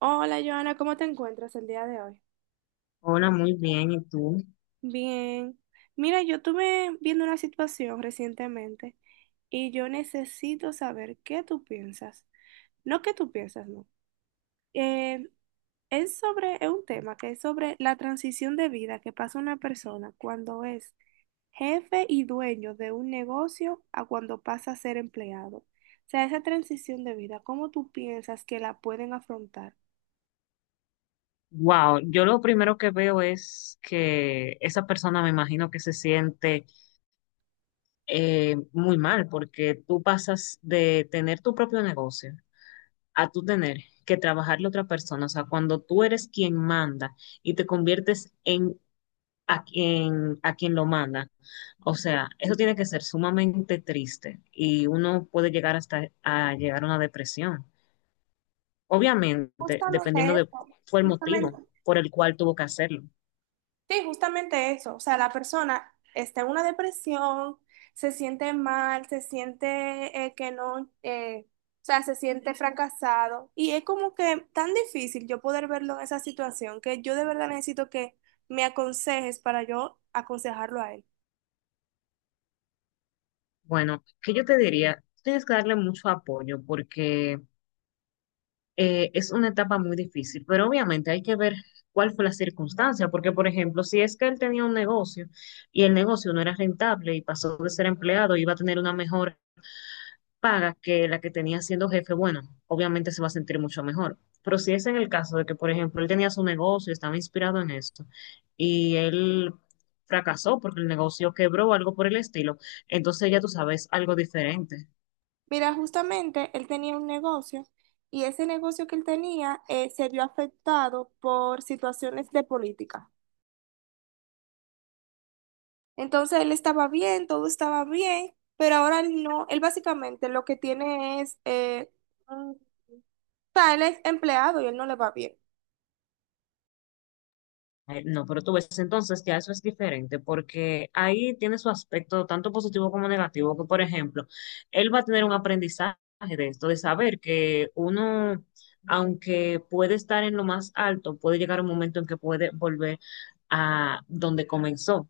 Hola, Joana, ¿cómo te encuentras el día de hoy? Hola, muy bien. ¿Y tú? Bien. Mira, yo estuve viendo una situación recientemente y yo necesito saber qué tú piensas. No qué tú piensas, no. Eh, es sobre, es un tema que es sobre la transición de vida que pasa una persona cuando es jefe y dueño de un negocio a cuando pasa a ser empleado. O sea, esa transición de vida, ¿cómo tú piensas que la pueden afrontar? Wow, yo lo primero que veo es que esa persona me imagino que se siente muy mal porque tú pasas de tener tu propio negocio a tú tener que trabajarle a otra persona. O sea, cuando tú eres quien manda y te conviertes en a quien lo manda. O sea, eso tiene que ser sumamente triste y uno puede llegar hasta a llegar a una depresión. Obviamente, Justamente dependiendo de eso, cuál fue el motivo justamente por el cual tuvo que hacerlo. Sí, justamente eso. O sea, la persona está en una depresión, se siente mal, se siente, que no, o sea, se siente fracasado. Y es como que tan difícil yo poder verlo en esa situación que yo de verdad necesito que me aconsejes para yo aconsejarlo a él. Bueno, que yo te diría, tienes que darle mucho apoyo porque es una etapa muy difícil, pero obviamente hay que ver cuál fue la circunstancia, porque por ejemplo, si es que él tenía un negocio y el negocio no era rentable y pasó de ser empleado, iba a tener una mejora paga que la que tenía siendo jefe, bueno, obviamente se va a sentir mucho mejor. Pero si es en el caso de que, por ejemplo, él tenía su negocio, estaba inspirado en esto, y él fracasó porque el negocio quebró o algo por el estilo, entonces ya tú sabes algo diferente. Mira, justamente él tenía un negocio y ese negocio que él tenía, se vio afectado por situaciones de política. Entonces él estaba bien, todo estaba bien, pero ahora él no, él básicamente lo que tiene es, o sea, él es empleado y él no le va bien. Ay, no, pero tú ves entonces ya eso es diferente porque ahí tiene su aspecto tanto positivo como negativo, que por ejemplo, él va a tener un aprendizaje de esto, de saber que uno, aunque puede estar en lo más alto, puede llegar un momento en que puede volver a donde comenzó.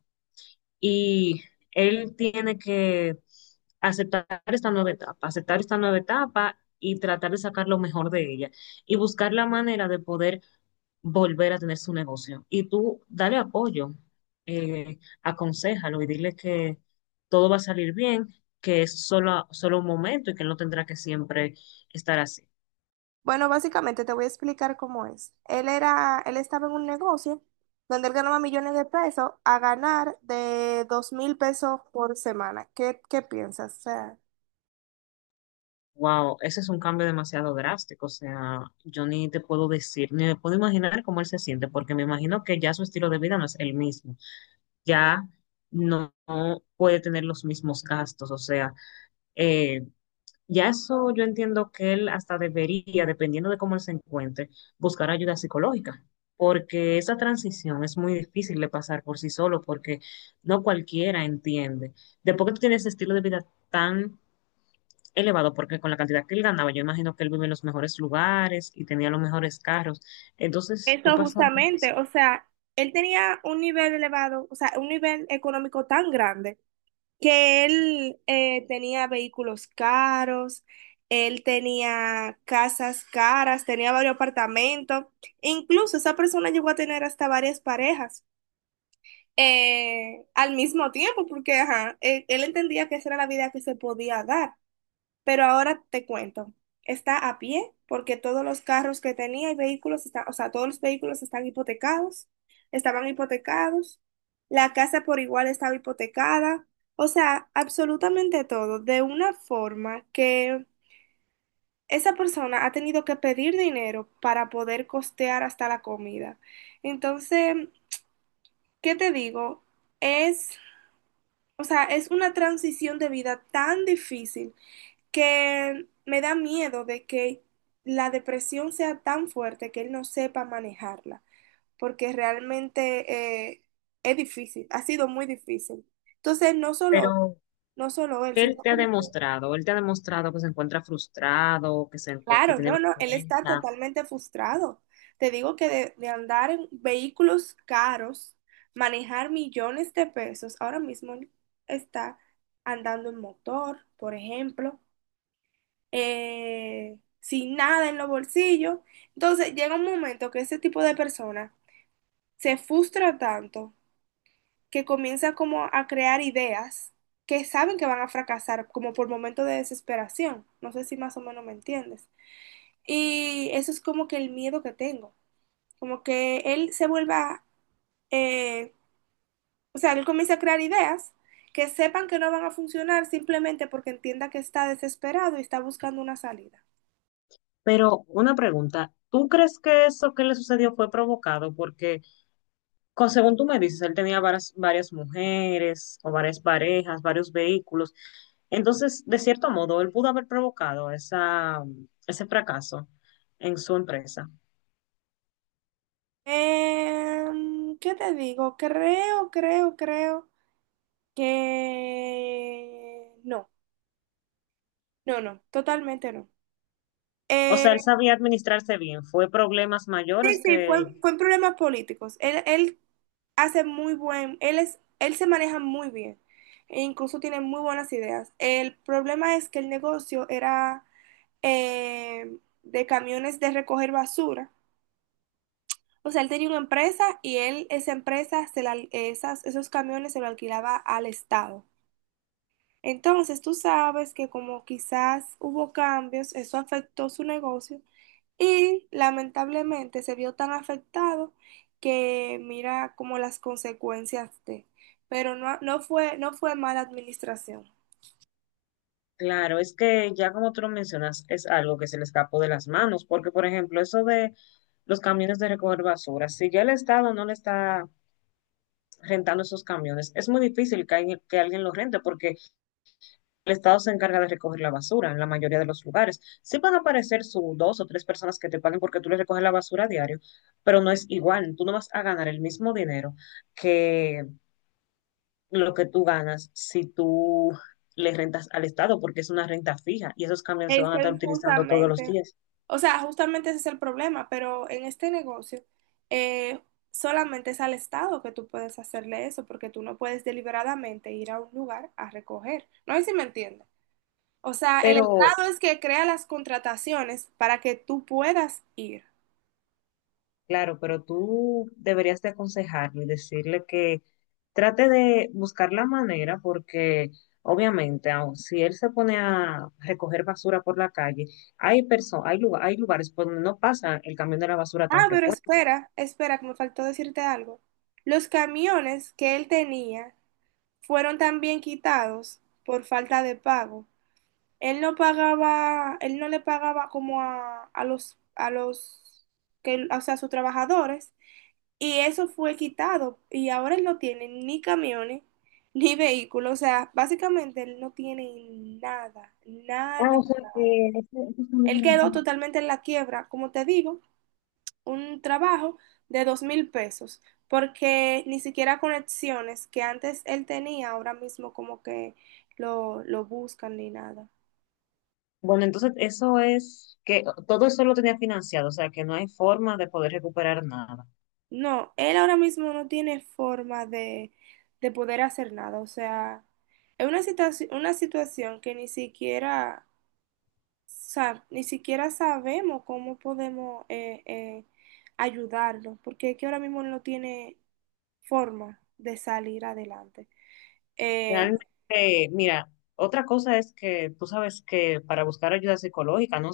Y él tiene que aceptar esta nueva etapa, aceptar esta nueva etapa y tratar de sacar lo mejor de ella y buscar la manera de poder volver a tener su negocio. Y tú dale apoyo, aconséjalo y dile que todo va a salir bien, que es solo, solo un momento y que no tendrá que siempre estar así. Bueno, básicamente te voy a explicar cómo es. Él estaba en un negocio donde él ganaba millones de pesos a ganar de 2000 pesos por semana. Qué piensas? O sea, Wow, ese es un cambio demasiado drástico. O sea, yo ni te puedo decir, ni me puedo imaginar cómo él se siente, porque me imagino que ya su estilo de vida no es el mismo. Ya no puede tener los mismos gastos. O sea, eh, ya eso yo entiendo que él hasta debería, dependiendo de cómo él se encuentre, buscar ayuda psicológica, porque esa transición es muy difícil de pasar por sí solo, porque no cualquiera entiende. Después que tú tienes ese estilo de vida tan elevado, porque con la cantidad que él ganaba, yo imagino que él vive en los mejores lugares y tenía los mejores carros, entonces tú eso pasar por justamente, eso. o sea, él tenía un nivel elevado, o sea, un nivel económico tan grande que él tenía vehículos caros, él tenía casas caras, tenía varios apartamentos, e incluso esa persona llegó a tener hasta varias parejas al mismo tiempo, porque ajá, él entendía que esa era la vida que se podía dar. Pero ahora te cuento, está a pie porque todos los carros que tenía y vehículos, está, o sea, todos los vehículos están hipotecados, estaban hipotecados, la casa por igual estaba hipotecada, o sea, absolutamente todo, de una forma que esa persona ha tenido que pedir dinero para poder costear hasta la comida. Entonces, ¿qué te digo? Es, o sea, es una transición de vida tan difícil que me da miedo de que la depresión sea tan fuerte que él no sepa manejarla, porque realmente es difícil, ha sido muy difícil. Entonces, Pero, no solo él, ¿qué sino él te ha como que, demostrado? Él te ha demostrado que se encuentra frustrado, que, que claro, tiene no, no, él está vergüenza. totalmente frustrado. Te digo que de andar en vehículos caros, manejar millones de pesos, ahora mismo él está andando en motor, por ejemplo. Sin nada en los bolsillos. Entonces llega un momento que ese tipo de persona se frustra tanto que comienza como a crear ideas que saben que van a fracasar, como por momentos de desesperación. No sé si más o menos me entiendes. Y eso es como que el miedo que tengo, como que él se vuelva, eh, o sea, él comienza a crear ideas, que sepan que no van a funcionar simplemente porque entienda que está desesperado y está buscando una salida. Pero una pregunta, ¿tú crees que eso que le sucedió fue provocado? Porque, según tú me dices, él tenía varias mujeres o varias parejas, varios vehículos. Entonces, de cierto modo, él pudo haber provocado esa, ese fracaso en su empresa. ¿Qué te digo? Creo que no, no, totalmente no. O Eh, sea, él sabía administrarse bien. Fue problemas sí, mayores que, fue en problemas políticos. Él él se maneja muy bien e incluso tiene muy buenas ideas. El problema es que el negocio era de camiones de recoger basura. O sea, él tenía una empresa y él, esa empresa, se la, esas, esos camiones se lo alquilaba al Estado. Entonces, tú sabes que como quizás hubo cambios, eso afectó su negocio y lamentablemente se vio tan afectado que mira como las consecuencias de, pero no, no fue mala administración. claro, es que ya como tú lo mencionas, es algo que se le escapó de las manos. Porque, por ejemplo, eso de los camiones de recoger basura, si ya el Estado no le está rentando esos camiones. Es muy difícil que alguien los rente porque el Estado se encarga de recoger la basura en la mayoría de los lugares. Sí van a aparecer sus dos o tres personas que te paguen porque tú les recoges la basura a diario, pero no es igual. Tú no vas a ganar el mismo dinero que lo que tú ganas si tú le rentas al Estado porque es una renta fija y esos camiones se van Ese a estar es utilizando todos los justamente, días. o sea, justamente ese es el problema, pero en este negocio eh, solamente es al Estado que tú puedes hacerle eso porque tú no puedes deliberadamente ir a un lugar a recoger. No sé si me entiendes. O sea, el Pero Estado es que crea las contrataciones para que tú puedas ir. claro, pero tú deberías de aconsejarlo y decirle que trate de buscar la manera porque obviamente aun si él se pone a recoger basura por la calle, hay personas, hay lugar, hay lugares por donde no pasa el camión de la basura tan Ah, pero frecuente. espera, espera, que me faltó decirte algo. Los camiones que él tenía fueron también quitados por falta de pago. Él no le pagaba como a los que, o sea, a sus trabajadores, y eso fue quitado. Y ahora él no tiene ni camiones ni vehículos. O sea, básicamente él no tiene nada, Ah, nada. o sea que esos camiones Él eran quedó así. totalmente en la quiebra, como te digo, un trabajo de 2000 pesos, porque ni siquiera conexiones que antes él tenía, ahora mismo como que lo buscan ni nada. Bueno, entonces eso es que todo eso lo tenía financiado, o sea que no hay forma de poder recuperar nada. No, él ahora mismo no tiene forma de poder hacer nada, o sea, es una situación que ni siquiera, ni siquiera sabemos cómo podemos ayudarlo, porque es que ahora mismo no tiene forma de salir adelante. Eh, Realmente, mira, otra cosa es que tú sabes que para buscar ayuda psicológica, ¿no?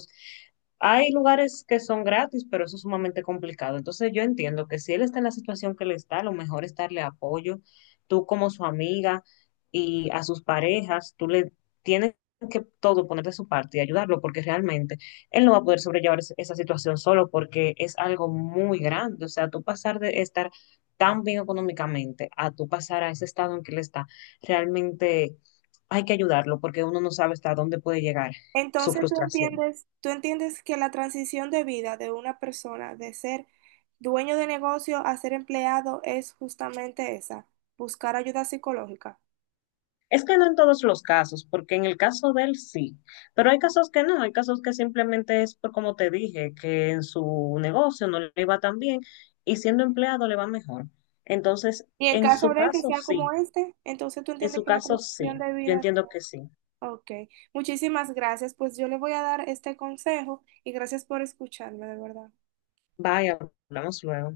Hay lugares que son gratis, pero eso es sumamente complicado. Entonces yo entiendo que si él está en la situación que le está, lo mejor es darle apoyo. Tú como su amiga y a sus parejas, tú le tienes que todo poner de su parte y ayudarlo, porque realmente él no va a poder sobrellevar esa situación solo, porque es algo muy grande. O sea, tú pasar de estar tan bien económicamente a tú pasar a ese estado en que él está realmente hay que ayudarlo porque uno no sabe hasta dónde puede llegar su entonces frustración. Tú entiendes que la transición de vida de una persona de ser dueño de negocio a ser empleado es justamente esa, buscar ayuda psicológica. Es que no en todos los casos, porque en el caso de él sí, pero hay casos que no, hay casos que simplemente es por como te dije, que en su negocio no le iba tan bien y siendo empleado le va mejor. Entonces, Y en en caso su de que caso sea como sí, este, entonces tú en entiendes su que la caso sí, transición de yo vida... entiendo que sí. Ok, muchísimas gracias. Pues yo le voy a dar este consejo y gracias por escucharme, de verdad. Vaya, hablamos luego.